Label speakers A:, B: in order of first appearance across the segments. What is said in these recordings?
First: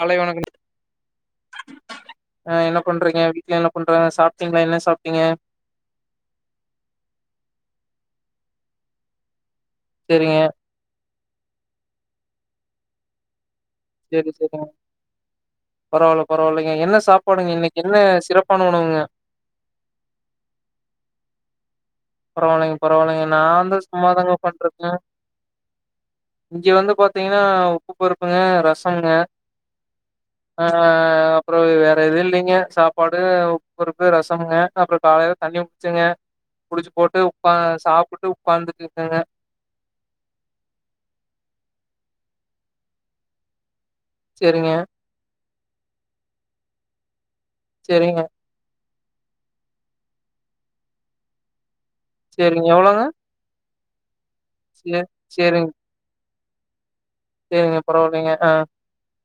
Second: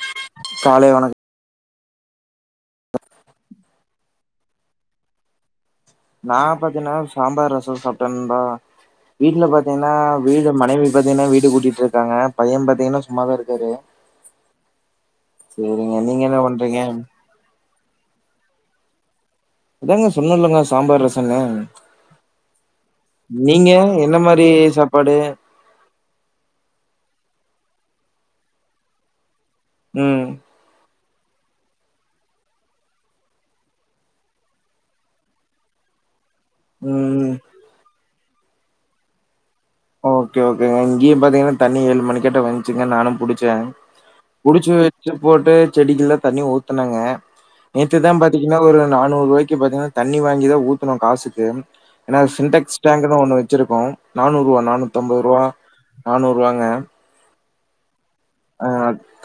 A: மாலை வணக்கங்
B: காலை வணக்கம்
A: எ என்ன பண்றீங்க வீட்ல என்ன பண்றாங்க சாப்ட்டீங்ளா என்ன சாப்ட்டீங்க
B: நா பாத்தீன்னா சாம்பார் ரசோ சாப்ட்டேன் நண்பா வீட்ல பா த்தீங்கன்னா
A: சேரிங்க
B: வீடு மனைவி பாத்தீங்கன்னா வீ ட்டுக்கு கூட்டிட்டு போய் இருக்காங்க பையன் பாத்தீங்கன்னா சும்மாதா இரு
A: செரி செரிங்க
B: சேரிங்க நீங்க
A: பரவாயில்ல
B: என்ன
A: பரவாயில்லைங்க
B: பண்றீங்க
A: என்ன சாப்பாடுங்க இன்னைக் என்ன சிறப்பான உணவுங்க
B: அதாங்க சொன்னலங்க சாம்பார் ரசம்னு
A: பரவாயில்லைங்க பரவாயில்லைங்க நான்
B: நீங்க
A: வந்து
B: என்ன
A: சும்மாதங்க
B: மாரி
A: உக்காந்துட் இருக்கேன்
B: சாப்பாடு
A: இங்க வந்து பாத் பாத்தீங்கன்னா உப்பு பருப்புங்க ரசங்க
B: உம்
A: அப்புறம் வேற எதுவும் இல்லைங்க சாப்பாடு உப்புருக்கு ரசம்ங்க அப்புறம் காலையில தண்ணி புடிச்சேங்க குடிச்சு போட்டு
B: ம்
A: உக்கா சாப்புட்டு உக்காந்துட்டு இருக்கங்க
B: ஓகே ஓகேங்க இங்கயே பாத்தீங்கன்னா தண்ணி ஏழு மணி கட்ட வந்துச்சுங்க நானும் புடிச்சேன்
A: சேரிங்க
B: புடிச்சு வச்சு போட்டு செடிக்குல்லாம் தண்ணி ஊத்துனங்க
A: சேரிங்க
B: நேத்துதான் பாத்தீங்கன்னா ஒரு நானூறு ரூவாய்கு பாத்தீங்கன்னா தண்ணி வாங்கிதான் ஊத்தணும் காசுக்கு ஏன்னா
A: சேரிங்க
B: சின்டெக்ஸ்ட்
A: எவ்ளோங்க
B: டேங்கு தான் ஒன்னு வச்சிருக்கோம் நாணுறு
A: சே
B: நானூத்து அம்பது ரூவா நானூறு போங்க
A: செரிங்க பரவாலிங்க ஆஹ்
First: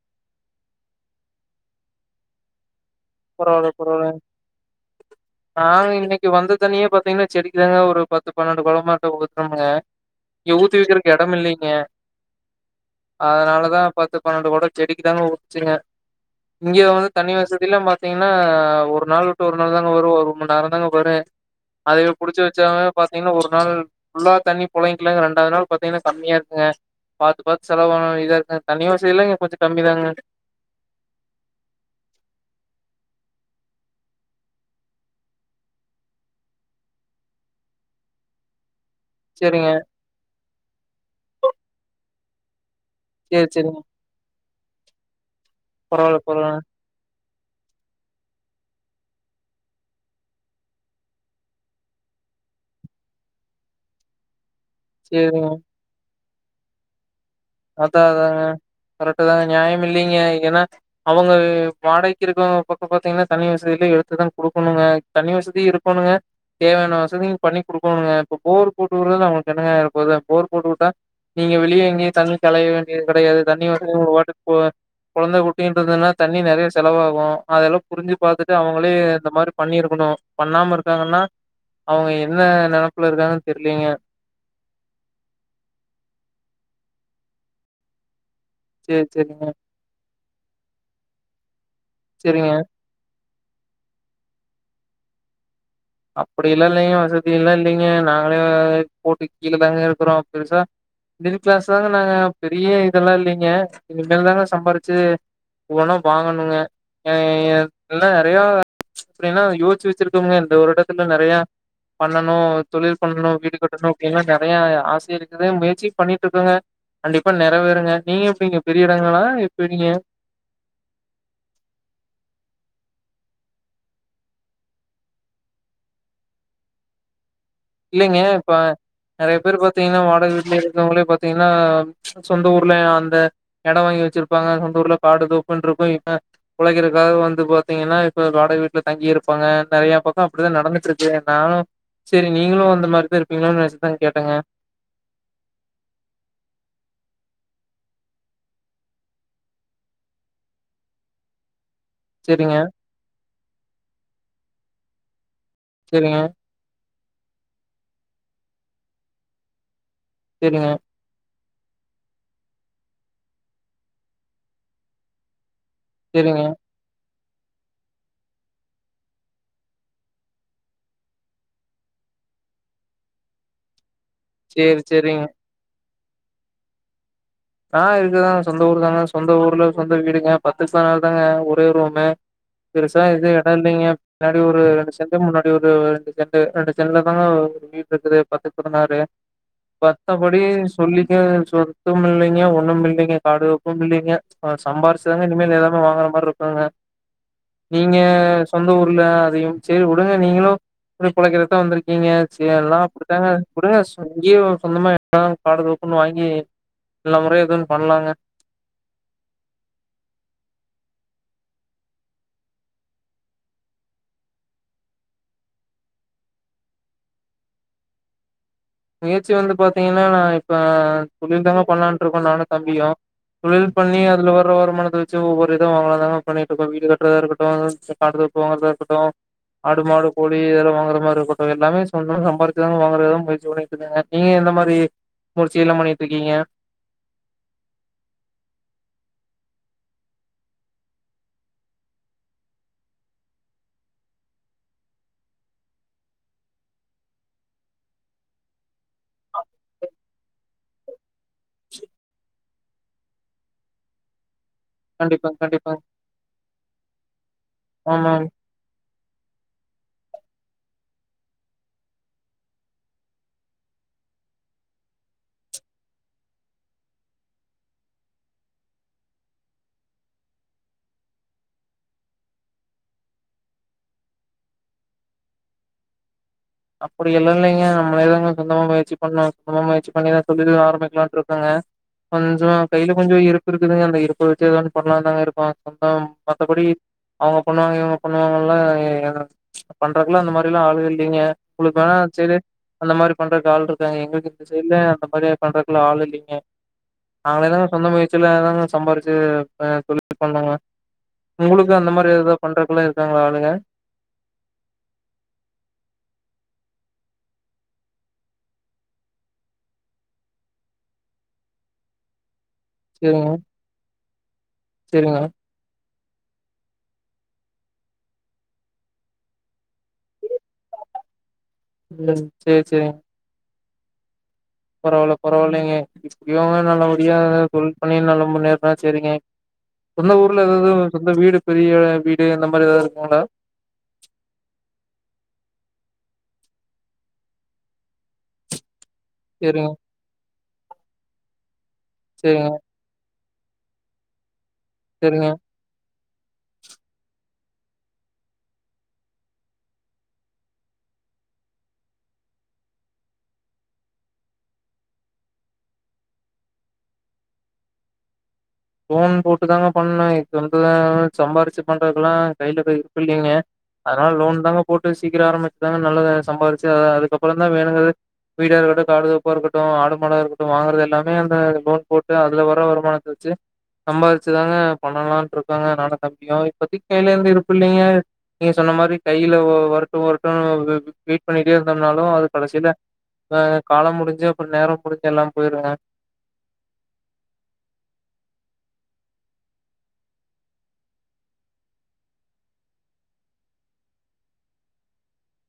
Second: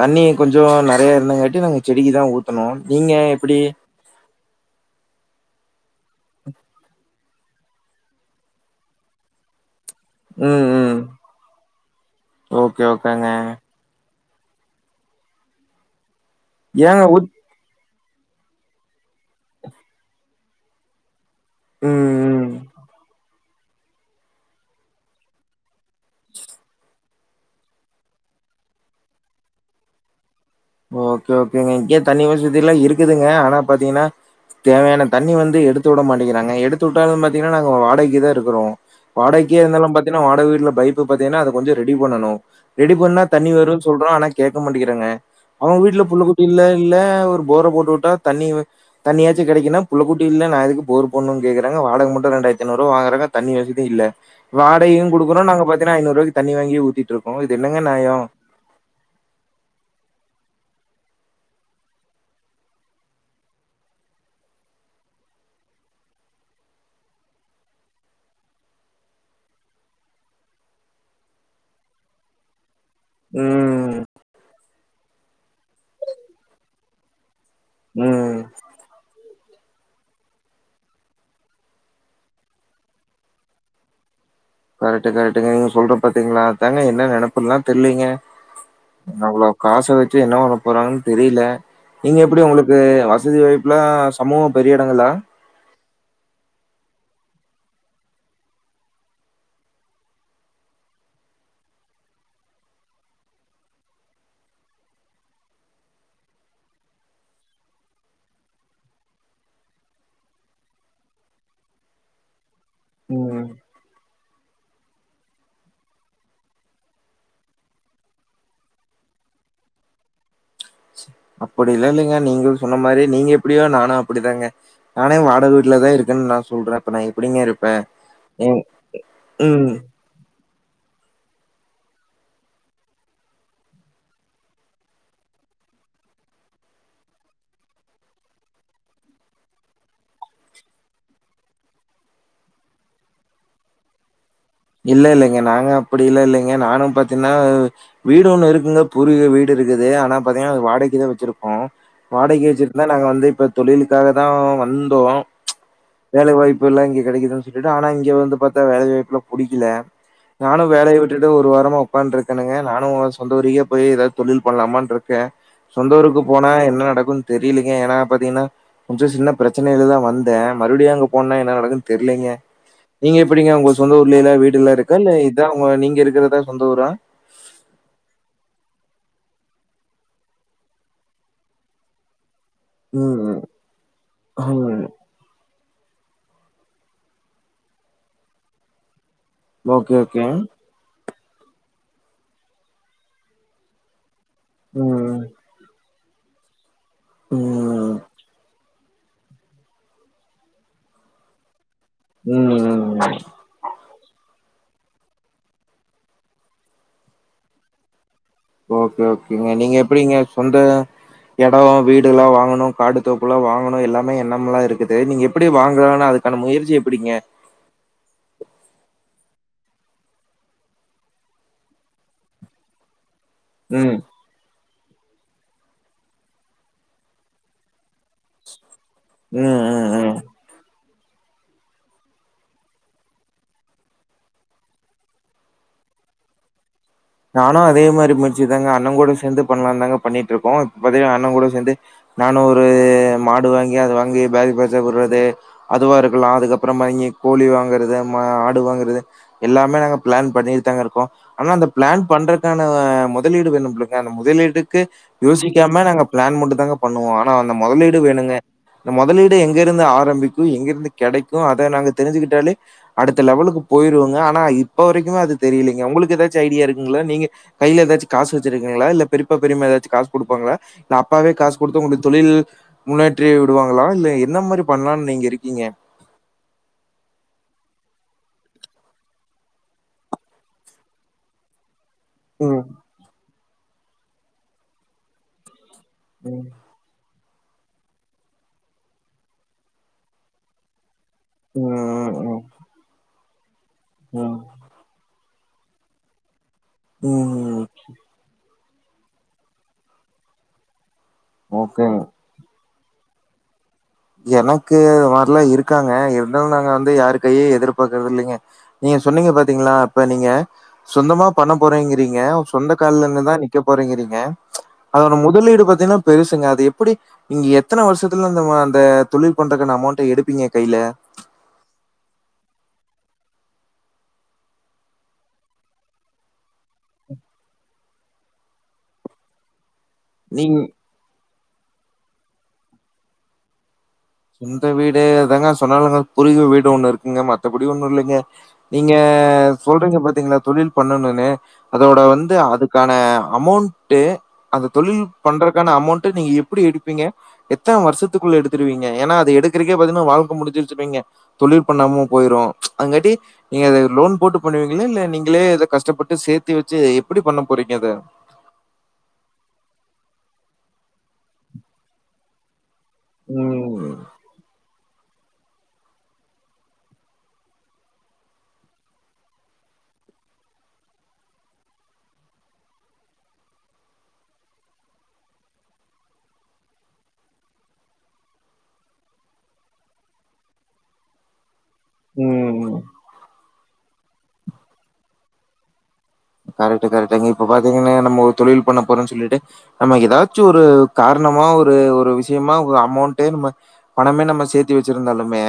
B: தண்ணி கொஞ்சோ நெறைய இருந்தங்காட்டி நாங்க செடிக்கு தா ஊத்தனோம்
A: பரவால்ல பரவால்ல நாங்க எங்க இங்க இன்னைக்கு வந்த தண்ணியே பாத்தீங்கன்னா செடிக்கு இல்லனா ஒரு பத்து பன்னெண்டு குடோமாட்டு ஊத்தனுங்க இங்க
B: ம் ம்
A: ஊத்துவெக்கிறக்கு எட இல்லைங்க
B: ஓகே ஓகேங்க
A: அதனாலதா பாத்து பன்னெண்டு குட செடிக்கு தா உச்சுங்க இங்க
B: ஏங்க
A: வந்து
B: ஊத்
A: தண்னி வசதியில பா பாத்தீங்கன்னா ஒரு நாள் விட்டு ஒரு நாள் தாங்க வரு ஒரு மண் நேர தாங்க வரு அத
B: ம்
A: புடிச்ச
B: ம்
A: வச்சாமே பாத்தீங்கன்னா ஒரு நாள் ஃபுல்லா தண்ணி புழைங்க்கலாங்க ரெண்டாவது நாள் பாத்தீங்கன்னா கம்மியா இருக்குங்க பாத்து பாத்து செலவ இதா இருக்குங்க தண்ணி வசதில்லா இங்க கொஞ்ச கம்மிதாங்க
B: ஓகே ஓகேங்க இங்க தண்ணி வசதிலா இருக்குதுங்க ஆனா பாத்தீங்கன்னா தேவையான தண்ணி வந்து எடுத்துட மாட்டேங்கிறாங்க எடுத்துவுட்டாலு பாத்தீங்கன்னா நாங்க வாடகைக்கு தா இருக்கிறோ வாடக்கே
A: சேரிங்க
B: இருந்தாலு பாத்தீன்னா வாடகை வீட்டுலப் பைப்பு பாத்தீன்னா அத கொஞ்ச ரெடி பண்ணனு ரெடி பண்ணா
A: சேரி
B: தண்ணி வரு
A: சேரிங்க
B: சொல்றோ ஆனா கேட்க மாட்டேங்கிறாங்க அவங்க வீட்டுல
A: பரவால்ல பரவால்ல
B: புள்ளக்குட்டி இல்ல
A: பரவால்லங்க.
B: இல்ல ஒரு போரை போட்டுட்டா தண்ணி தண்ணியாச்சு கெடைக்குனா புள்ளக்குட்டி இல்ல நா எதுக்கு போரு போடுணும்னு கெடக்குறாங்க வாடகை மட்டு ரெண்டாயிரத்தி ஐ நூறுவா வாங்கறாங்க தண்ணி வசதி இல்ல வாடகையு
A: சேரிங்க
B: குடுக்கணு நாங்க பாத்தங்கன்ன ஐநூறுவாய்க்கு தண்ணி வாங்கி ஊத்தி
A: அதா அதாங்க கரெக்ட்டு தாங்க நியாய இல்லிங்க ஏன்னா அவங்க வாடைக்கு இருக்கவங்க பக்கம் பாத்தீங்கன்னா தண்ணி வசதியில எடுத்துதா குடுக்கோணுங்க தண்ணி வசதி இருக்கோணுங்க தேவையான வசதியு பண்ணி குடுக்கோணுங்க இப்ப போர் போட்டுடறது அவங்களுக்கு என்னங்க ஆயரபோது போர் போட்டுட்டா நீங்க வெளியே எங்கேயே தண்ணி தலைவன் கெடையாது தண்ணி வசதி
B: ம்
A: உங்க பாட்டக்கு போவ கொழந்த குட்டின்றதுன்னா தண்ணி நெறைய செலவாகு அதெல்லா புரிஞ்சு
B: ம்
A: பாத்துட்டு அவங்களே இந்த மாரி பண்ணிருக்கணு பண்ணாம இருக்காங்கன்னா அவங்க என்ன நெனப்புல இருக்காங்கன்னு தெரியலீங்க
B: கரெக்ட் கரெக்ட்டுங்க. நீங்க சொல்ற பாத்தீங்களா? அதாங்க என்ன நெனப்புலா தெரியலீங்க
A: சேரி சேரிங்க
B: அவ்வளவு காசை வச்சு என்ன பண்ண போறாங்கன் தெரியல நீங்க எப்படி
A: சேரிங்க
B: உங்களுக்கு து வசதி வாயப்புலா சமூகம் பெரிய எடங்களா
A: அப்படிலா இல்லைங்க வசதிலா இல்லைங்க நாங்களே போட்டு கீழே தாங்க இருக்கிறோ பெருசா மிடில் கிளாஸ் தாங்க நாங்க பெரிய இதெல்லாம் இல்லைங்க இனிமேல் தாங்க சம்பாரிச்சு ஒவ்வன்னா வாங்கணுங்க எ எல்லா நெறைய அப்டின்னா யோசிச்சு வச்சிருக்கோங்க இந்த ஒரு டத்துல நெறைய பண்ணணு தொழில் பண்ணணு
B: ம்.
A: வீடு கட்டணு அப்படின்ல நெறைய ஆசை இருக்குது முயற்சி பண்ணிட்டு இருக்கோங்க கண்டிப்பா நெறைவேறுங்க நீங்க எப்படிங்க பெரிய எடங்களா இப்ப நீங்க
B: அப்டிலா இல்லைங்க நீங்க சொன்ன மாரி நீங்க எப்படியோ நானு அப்டிதாங்க நானே வாடக வீட்டுலதா இருக்கன்னு நா சொல்றே அப்ப நா எப்டிங்க இருப்பே
A: இல்லங்க இப்ப நெறைய பேர் பாத்தீங்னா வாடக வீட் இருக்குரவங்கள பாத்தீங்ன்னா சொந்த ஊர்ல அந்த எட வாங்கி வச்சிருப்பாங்க சொந்த ஊர்ல காடு தோப்புன்ருக்கு இ உழைக்கிறதுக்காக வந்து பாத்தீங்னா இப்ப வாடக வீட்டுல தங்கி இருப்பாங்க நெறைய பக்க அப்படிதா நடந்துட்ருக்கு நானு சரி நீங்களு அந்த மாரிதா இருப்பிங்ளோன் நெனச்சுதாங் கேட்டங்க
B: இல்லல்லங்க நாங்க அப்டில்லா இல்லங்க நானு பாத்தீன்னா வீடு ஒண்ணு இருக்குங்க பூர்வீக வீடு இருக்குது ஆனா பாத்தீங்கன்னா அது வாடக்கிதா வச்சிருக்கோ வாடகைக்கு
A: செரிங்க
B: வச்சிருந்தா நாங்க வந்து இப்ப தொழிலுக்காக தா வந் டுவோ
A: செரிங்க
B: வேலை வாய்ப்புல்லா இங்க கெடக்குதுன்னு சொல்லிட்டு ஆனா இங்க வந்து பாத்தா வேல வாய்ப்புலா புடிக்கல நானு
A: செரிங்க
B: வேலய விட்டுட்டு ஒரு வா சும்மா உக்கா ன்ருக்கனுங்க நானு சொந்த ஊருக்கே போய் ஏதாது தொழில் பண்லாமான் இருக்கே சொந்த ஊருக்கு
A: செரிங்க
B: போனா என்ன நடக்கு தெரியலங்க ஏன்னா பாத்தீங்ன்னா கொஞ்ச சின்ன பிரச்சனைலதா வந்தே மறுபடியும் அங்க போனனா என்ன நடக்குன்னு தெரியிலங்க நீங்க எப்படிங்க உங்க சொந்தொ உள்ளலா வீடுல்லாம்
A: சேரி
B: இருக்கா
A: செரிங்க
B: இல்லஇத உங்க நீங்க இருக் இதுதா சொந்த ஊரா
A: நா இருக்குதாங்க சொந்த ஊர் தாங்க சொந்த ஊர்ல சொந்த வீடுங்க பத்துக்கு பத்னாறு தாங்க ஒரே ரூமு பெருசா எது
B: ம்.
A: எடோ இல்லைங்க பின்னாடி ஒரு
B: ம்.
A: ரெண்டு சென்டு முன்னாடி ஒரு ரெண்டு செண்டு ரெண்டு சென்ல தாங்க வீட் ருக்குது பத்துக்கு பதினாரு
B: ஓகே, ஓகே.
A: பத்தபடி சொல்லிக்க சொ துமில்லங் ஒண்ணுமில்லங்க காடு தோப்பு மில்லங்க
B: ம்.
A: சம்பாரிச்சுதாங்க இனிமேல் எல்லாமே வாங்கனும் மாருறுக்காங்க நீங்க
B: ம்.
A: சொந்த ஊ நல்லா அதையும் சேர் உடுங்க நீங்களும் பொழக்கிறதுக்குதா வந்துரி ங்க சல்லாம்
B: ம்.
A: அப்படித்தாங்க வுடுங்க இங்கேயு சொந்தமா எப்படினாவது காடு தோப்புன்னு வாங்கி எல்லா முறையும் எதோ ஒன்னு பண்லாங்க
B: ஓகே ஓகேங்க நீங்க எப்படிங்க சொந்த எடோ வீடு ல்லாம் வாங்கணு காடு தோப்பு ல்லாம் வாங்கணு எல்லாமே எண்ணமெல்லா ருக்குது நீங்க எப்படி வாங்கலான்னு அதுக்கான முயற்சி எப்பிடிங்க
A: முயற்சி வந்து பாத்தீங்னா நா இப்ப தொழில் தாங்க பண்ணலான்ட்ருக்கோ நானு தம்பியு தொழில்
B: ம்.
A: பண்ணி அதுல வர்ற வருமானத வச் ஒவ்வொரு இத வாங்கலா தாங்க பண்ணிட்ருக்கோ வீடு கட்டுறதாருக்கட்டு காடு தோப்பு வாங்கறதா இருக்கட்டும்
B: ம்,
A: ஆடு
B: ம்,
A: மாடு
B: ம்.
A: கோழி இதெல்லா வாங்கற இருக்கட்டும் எல்லாமே சொந்தமா சம்பாரிச்சுதா வாங்குறதான் முயற்சி பண்ணிட் நீங்க எந்த மாரி முயற்ச்சியெல்லா பண்ணிட்ருக்கீங்க
B: நானு அதே மாரி முயற்சி தாங்க அண்ண கூட சேந்து பண்லான்தாங்க பண்ணிட் ருக்கோம் இப்ப பாத்தீங்னா அண்ணன் கூட சேந்து நானு ஒரு மாடு வாங்கி அது வாங்கி பேஜ் பேஜ்ஜா வுட்றது அதுவா ருக்கலா அதுக்கப்பறமா இங்கி கோழி வாங்குறது மா ஆடு வாங்கறது எல்லாமே நாங்க பிளான் பண்ணிட்டு தாங்க இருக்கோ ஆனா அந்த பிளான் பண்றதுக்கான முதலீடு வேணும் மில்லங்க அந்த முதலீடுக்
A: கண்டிப்பாங் கண்டிப்பாங்
B: யோசிக்காம நாங்க பிளான் மட்டும் தாங்க பண்ணுவோம் ஆனா அந்த முதலீடு
A: ஆமாங்
B: வேணுங்க இந்த முதலீடு எங்க இருந்து ஆரம்பிக்கு எங்கிருந்து கிடைக்கு அதை நாங்க தெரிஞ்சுகிட்டாலே அடுத்த லெவலுக்கு போயிருவோங்க ஆனா இப்போ வரைக்குமே அது தெரியலலைங்க உங்களுக்கு ஏதாச்ச ஐடியா இருக்குங்களா நீங்க கையில ஏதாச்சும் காசு வச்சிருக்கீங்களா இல்ல பெரியப்பா பெரிம்மா ஏதாச்சும் காசு கொடுப்பாங்களா இல்ல அப்பாவே காசு குடுத்து உங்களுக்கு தொழில் முன்னேற்றி விடுவாங்களா இல்ல என்ன மாதிரி பண்ணலாம்னு நீங்க இருக்கீங்க
A: அப்படி எல்லாம் இல்லைங்க நம்மளதாங்க சொந்தமா முயற்சி பண்ண சொந்த முயற்சி பண்ணிதான் சொல்லி ஆரம்பிக்கலாம்ட்டு இருக்கங்க கொஞ்சம்
B: ம்,
A: கையில கொஞ்சம் இரு இருக்குதுங்க அந்த இருப்பை வச்ச ஏதாவது பண்ணலாம் தாங்க இருக்கோம் கொந்தம்
B: ம்,
A: மத்தபடி அவங்க பண்ணுவாங்க இவங்க பண்ணுவாங்கனுலா பண்றக்குலா அந்த மாரி எல்லா ஆளுங்க இல்லைங்க
B: ம்,
A: உங்களுக்கு வேணா சேரி
B: ம்,
A: அந்த மாரி பண்றதுக்கு ஆள் இருக் காங்க எங்களுக்கு
B: ம்,
A: இந்த சைடுல அந்த மாரி பண்றதுக்குலா ஆள் இல்லிங்க
B: ம்.
A: நாங்களேதாங்க சொந்த முயற்சியிலதாங்க சம்பாரிச்சு வேற தொழில் பண்ணுங்க உங்களுக்கு
B: ஓகே.
A: அந்த மாரி ஏதாது பண்றதுக்லா இருக்காங்ளா ஆளுங்க
B: எனக்கு அது மாரிலா இருக்காங்க இருந்தாலு நாங்க வந்து யாரு கையையு எதிர்பாக்கறது இல்லைங்க நீங்க சொன்னிங்க பாத்தீங்ளா இப்ப நீங்க சொந்தமா பண்ண போறேங்றிங்க சொந்த
A: சேரிங்க
B: கால்லன்னுதா நிக்க போறேங்றிங் க அதோட
A: சேரிங்க
B: முதலீடு பாத்தினா பெருசுங்க அது எப்படி நீங்க எத்தனை வருஷத்துல அந்த இந்த தொழில் பண்றக்கான அமௌண்ட எடுப்பிங்க கைல
A: ம் சேர் சேரிங் பரவால பரவாலைங்க இவங்க நல்லபடியா எதாது தொழில் பண்ணி நல்லா முன்னேறுனா செரிங்க சொந்த ஊர்ல
B: நீங்
A: எதாவ்து சொந்த வீடு பெரிய வீடு இந்த மாரி எதாது இருக்குங்ளா
B: சொந்த வீடு அதாங்க சொன்னலங்க குருவி வீடு ஒண்ணு இருக்குங்க மத்தபடி ஒண்ணு இல்லைங்க நீங்க
A: சேரிங்க
B: சொல்றிங்க பாத்திங்ளா தொழில் பண்ணணுனு அதோட வந்து
A: சேரிங்க
B: அதுக்கான அமௌண்ட்டு அந்த தொழில்
A: சேரிங்க
B: பண்றக்கான அமௌண்ட் டு நீங்க எப்படி எடுப்பிங்க எத்தன வருஷத்துக்குள்ள எடுத்துருவிங் க ஏனா அத எடுக்கறக்கே பாத்தினா வாழ்க்க முடிஞ்சிடுச்சிம்பிங்க தொழில் பண்ணாம போயிரு அதுங்காட்டி நீங்க லோன் போட்டு பண்ணுவிங்ளா இல்ல நீங்களே இத கஷ்டப்பட்டு சேத்தி வெச்சு எப்படி பண்ண போறிங்க அத
A: லோன் போட்டு தாங்க பண்ணனு இப்ப இருக்குறதுல சம்பாரிச்சு பண்றதுக்கெலா கைல எது இல்லிங்க
B: ம்.
A: அதனால லோன் தாங்க போட்டு சீக்கிர ஆரம்பிச்சதாங்க நல்லா சம்பாரிச்சு அத அதுக்கப்புறந்தா வேணுங்கது வீடா இருக்கட்டு காடு தோப்பா இருக்கட்டு ஆடு மாடா இருக்கட்டு வாங்கறது எல்லாமே அந்த லோன் போட்டு அதுல வர்ற வருமானத்த வெச்சு சம்பாதிச்சுதாங்க பண்ணலான்ட்டு இருக்கங்க நானு தம்பியு இப்பத்திக்கு கைல எந்த இருப்பு இல்லைங்க நீங்க சொன்ன மாரி கையில வ வருட்டு வருட்டுனு வி வெயிட் பண்ணி ட்டே இருந்தம்னாலு அது கடைசில
B: ம்.
A: அ காலம் முடிஞ்சு அப்புற நேரம் முடிஞ்சு எல்லாம் போயிடுங்க
B: கரெட்டு கரெட்டுங்க இப்ப பாத்திங்கனா நம்ம ஒரு தொழில் பண்ண போறோன் சொல்லிட்டு நம்ம எதாச்சி ஒரு காரணமா ஒரு ஒரு விஷயமா ஒரு அமௌண்ட்டே நம்ம பணமே நம்ம சேத்தி வெச்சிருந்தாலுமே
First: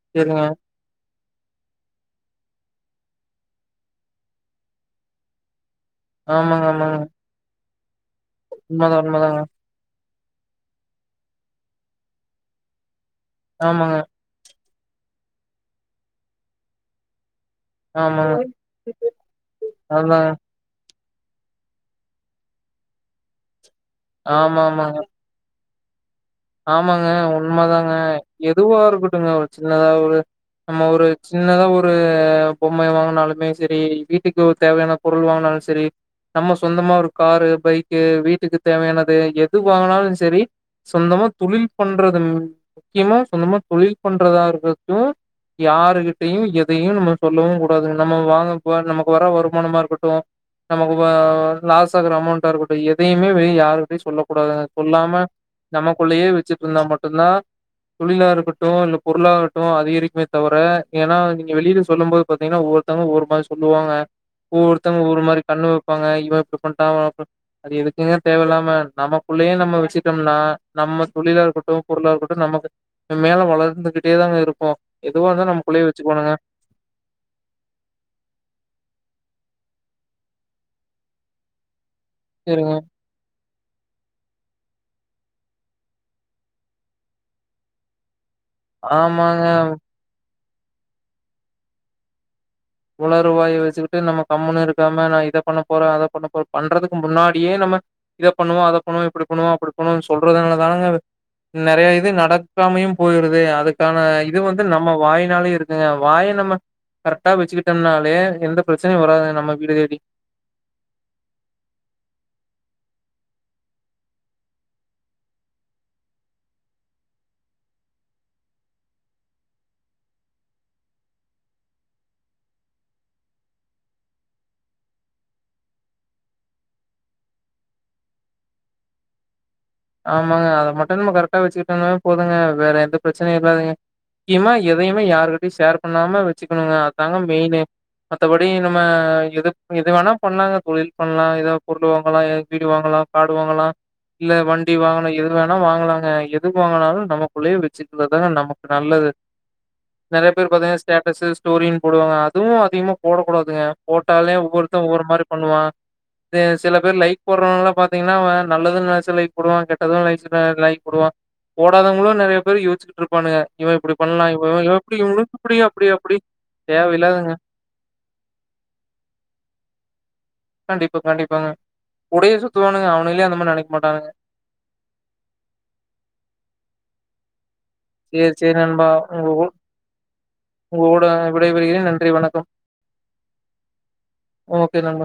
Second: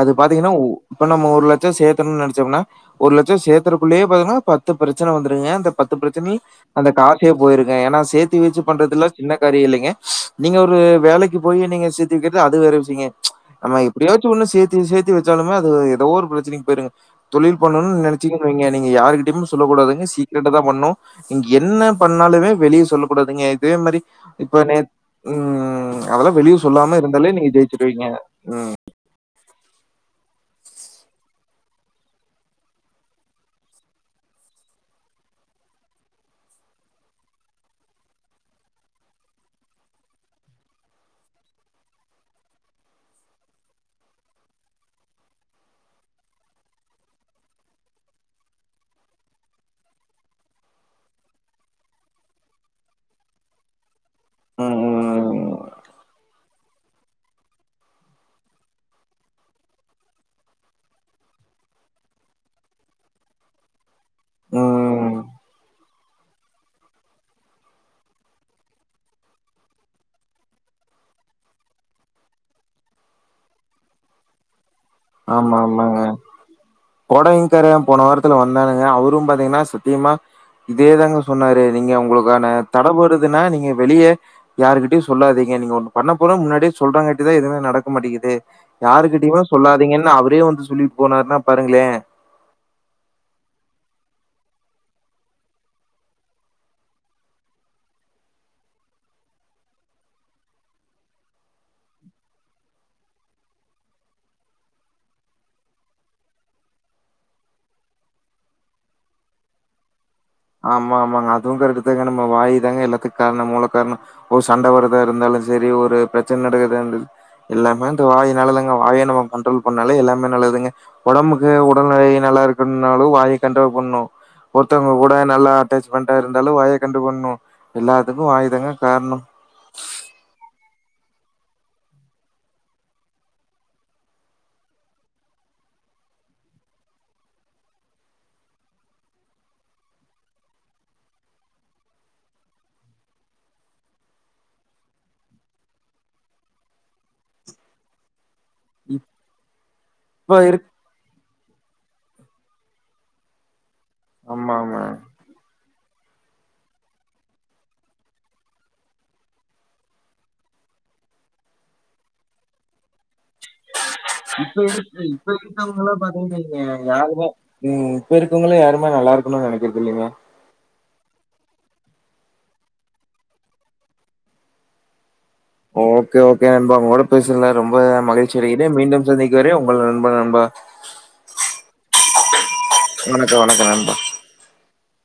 B: அது
A: சேரிங்க
B: பாத்திங்கனா இப்ப நம்ம ஒரு லட்ச சேத்தனுன் நெனச்சம்னா ஒரு லட்ச சேத்தரக்குள்ளயே பாங்கனா பத்து பிரச்சன வந்துருங்க அந்தப் பத்து பிரச்சனை
A: ஆமாங்க
B: அந்த
A: ஆமாங்க
B: காசே போயிருக் ஏ என்னாஸ் சேத்து வச்சு
A: உண்மதா
B: பண்றதுலாம் சின்ன
A: உண்மதாங்க
B: காரிய இல்லைங்க நீங்க ஒரு வேலைக்கு போய் நீங்க சேத்தி வைக்கிறது அது வேற விசியங்க ச் ஆனா
A: ஆமாங்க
B: எப்படியாச்சும் ஒண்ணு சேத் து சேத்தி வச்சாலுமே அது எதோ ஒரு பிரச்சனைக்கு போயிருங்க தொழில் பண்ணுன்னனு
A: ஆமாங்க
B: நெனைச்சீங்கனு வைங்க யாருகிட்டயுமே சொல்ல கூடாதுங்க
A: அதாங்க
B: சீக்ரட்டாதான் பண் ணு நீங்க என்ன பண்ணாலுமே வெளிய சொல்ல கூடாதுங்க அதே மாரி
A: ஆமா
B: இப்ப நேத்
A: ஆமாங்க
B: உம்
A: ஆமாங்க உண்மைதாங்க எதுவா இருக்கட்டுங்க ஒரு சின்னதா ஒரு நம்ம ஒரு சின்னதா ஒரு பொம்மைைய வாங்கினாலுமே சரி வீட்டுக்கு ஒரு தேவையான பொருள் வாங்னாலும் சரி நம்ம சொந்தமா ஒரு காரு பைக்கு வீட்டுக்கு தேவையானது எது வாங்குனாலும் சரி சொந்தமா தொழில் பண்றது முக்கியமா சொந்தமா தொழில் பண்றதா இருக்கட்டும் யாருகிட்டயும் எதையும் நம்ம சொல்லவும் கூடாதுங்க நம்ம வாங்க ப நமக்கு வர வருமானமா இருக்கட்டும் நமக்கு வ லாஸ் ஆகுற அமௌண்டா இருக்கட்டும் எதையுமே வெளிய யாருகிட்டையும் சொல்ல கூடாதுங்க
B: ம்,
A: சொல்லாம
B: ம்,
A: நமக் வச்சட்டு இருந்தா மட்டும்தான் தொழிலா இருக்கட்டும் இல்ல பொருளாகட்டும் அதிகரிக்குமே தவிர ஏன்னா நீங்க வெளில சொல்லும் போது பாத்தீங்கன்னா ஒவ்வொருத்தங்க ஒவ்வொரு மாதி சொல்லுவாங்க ஒவ்வொருதங்க
B: ம்.
A: ஒவ்வொருமாரி கண்ணு வப்பாங்க இவன் இப்டி பண்ட்டான் அவன் அப்டி அது எதுக்குங்க தேவயில்லாம நம்மக்குள்ளயே நம்ம வஷ்சிட்டோம்னா நம்ம தொழிலா இருக்கட்டும் பொருளா இருக்கட்டும் நமக்கு மேல வளர்ந்துகிட்டே தாங்க இருக்கும்
B: ஆமா ஆமாங்க பொடவைங்காரன் போன வாரத்துல வந்தானுங்க அவரும் பாத் திங்கனா சத்தியமா இதேதாங்க சொன்னாரு நீங்க உங்களுக்கான
A: சரிங்க
B: தட படுதுன்னா நீங் ங்க வெளிய யாருகிட்டயும் சொல்லாதீங்க நீங்க ஒண்ணு பண்ண போற முன்னாடியே சொல்றாங்கான்டிதான் எதுமே நடக்க மாட்டிக்குது யாருக்கிட்டயுமே
A: ஆமாங்க
B: சொல்லாது அவரே வந்து சொல்லிட்டு போனாருன்னா பாருங்களேன்
A: உலறு வாய வச்சுக்கிட்டு நம்ம கம்முன்னு இருக்காம நான் இத பண்ண போறேன் அத பண்ண போறேன் பண்றதுக்கு முன்னாடியே நம்ம இத பண்ணுவோம் அத பண்ணுவோம் இப்டி பண்ணுவோம் அப்டி பண்ணுவும்னு சொல்றதுனால தானங்க நெறைய இது நடக்காமையும் போயிருது அதுக்கான இது வந்து நம்ம வாயினாலே இருக்குங்க வாய நம்ம கரெக்டா வச்சுக்கிட் டம்னாலே எந்த பிரச்சனையும் வராதுங்க நம்ம வீடு தேடி
B: ஆமா ஆமாங்க அதுவும் கரெக்டுதாங்க நம்ம வாயி தாங்க எல்லாத்துக்கு காரணம் மூல காரணம் ஒரு சண்டை வரதா இருந்தாலும் சரி ஒரு பிரச்சன நடக்குறதா இருந்தா எல்லாமே அந்த வாயி நாலதாங்க வாய நம்ம கண்ட்ரோல் பண்ணாலே எல்லாமே நல்லதுங்க உடம்புக்கு உடல்நிலை நல்லா இருக்குனாலும் வாய கண்ட்ரோல் பண்ணணும் ஒருத்தவுங்க ஊட நல்லா அட்டாச்மெண்டா இருந்தாலும் வாய கண்டு பண்ணணும் எல்லாத்துக்கும் வாய்தாங்க காரணம்
A: ஆமாங்க அத மட்டும் நாம்ப கரெக்டா வச்சுக்கிட்டம்னா போதுங்க வேற எந்த பிரச்சனையும் இல்லைங்க முக்கியமா எதையுமே யார்கிட்டயும் ஷேர் பண்ணாம வச்சுக்கணுங்க அதாங்க மெயினு மத்தபடி நம்ப எது வேணா பண்ணலாங்க தொழில் பண்ணலாம் ஏதாவது பொருள் வாங்கலாம் எதாவது வீடு வாங்கலாம் காடு வாங்கலாம் இல்ல வண் டி வாங்கலா எது வேணா வாங்கலாங்க எது வாங்னாலும் நமக்குள்ளேயே வச்சுக்கறதாங்க நமக் நல்லது நெறைய
B: இப்ப
A: பேர்
B: இருக்
A: பாத்தீங்கனா ஸ்டேட்டஸு ஸ்டோரின் போடுவாங்க அதுவும் அதிகமா போட கூடாதுங்க போட்டாலே
B: ஆமாமா.
A: ஒவ்வொருத்த ஒவ்வொரு மாரி பண்ணுவான் சில பேர் லைக் போடுறவங்கல்லாம் பாத்தீங்கன்னா நல்லதுன்னு நெனச்சா லைக் போடுவான் கெட்டதும் லைஸ் லைக் போடுவான் போடாதவங்களும் நெறைய பேர் யோச்சிட்டு இருப்
B: உம்
A: இவனுக்கு
B: இப்ப
A: இப்டி அப்டி அப்டி. தேவையில்லாததுங்க.
B: இருக்கவுங்கள யாருமே நல்லா இருக்கணுன்னு நெனைக்கிறது இல்லிங்க
A: கண்டிப்பா கண்டிப்பாங்க கூடயே சுத்துவானுங்க அவனுங்களே அந்த மாரி நெனைக்க மாட்டானுங்க
B: ஓகே ஓகே நண்பா உ கூட பேசுன்லா ரொம்ப
A: சேரி,
B: மகிழ்ச்சி
A: சேரி
B: அடைகிறே
A: நண்பா.
B: மீண்டும்
A: உங்க
B: சந்திக்க வரை உங்கள் நண்பன்
A: உங்க கூட விடைபெறுகிறேன். நன்றி, வணக்கம்.
B: நண்பா
A: ஓகே நண்பா.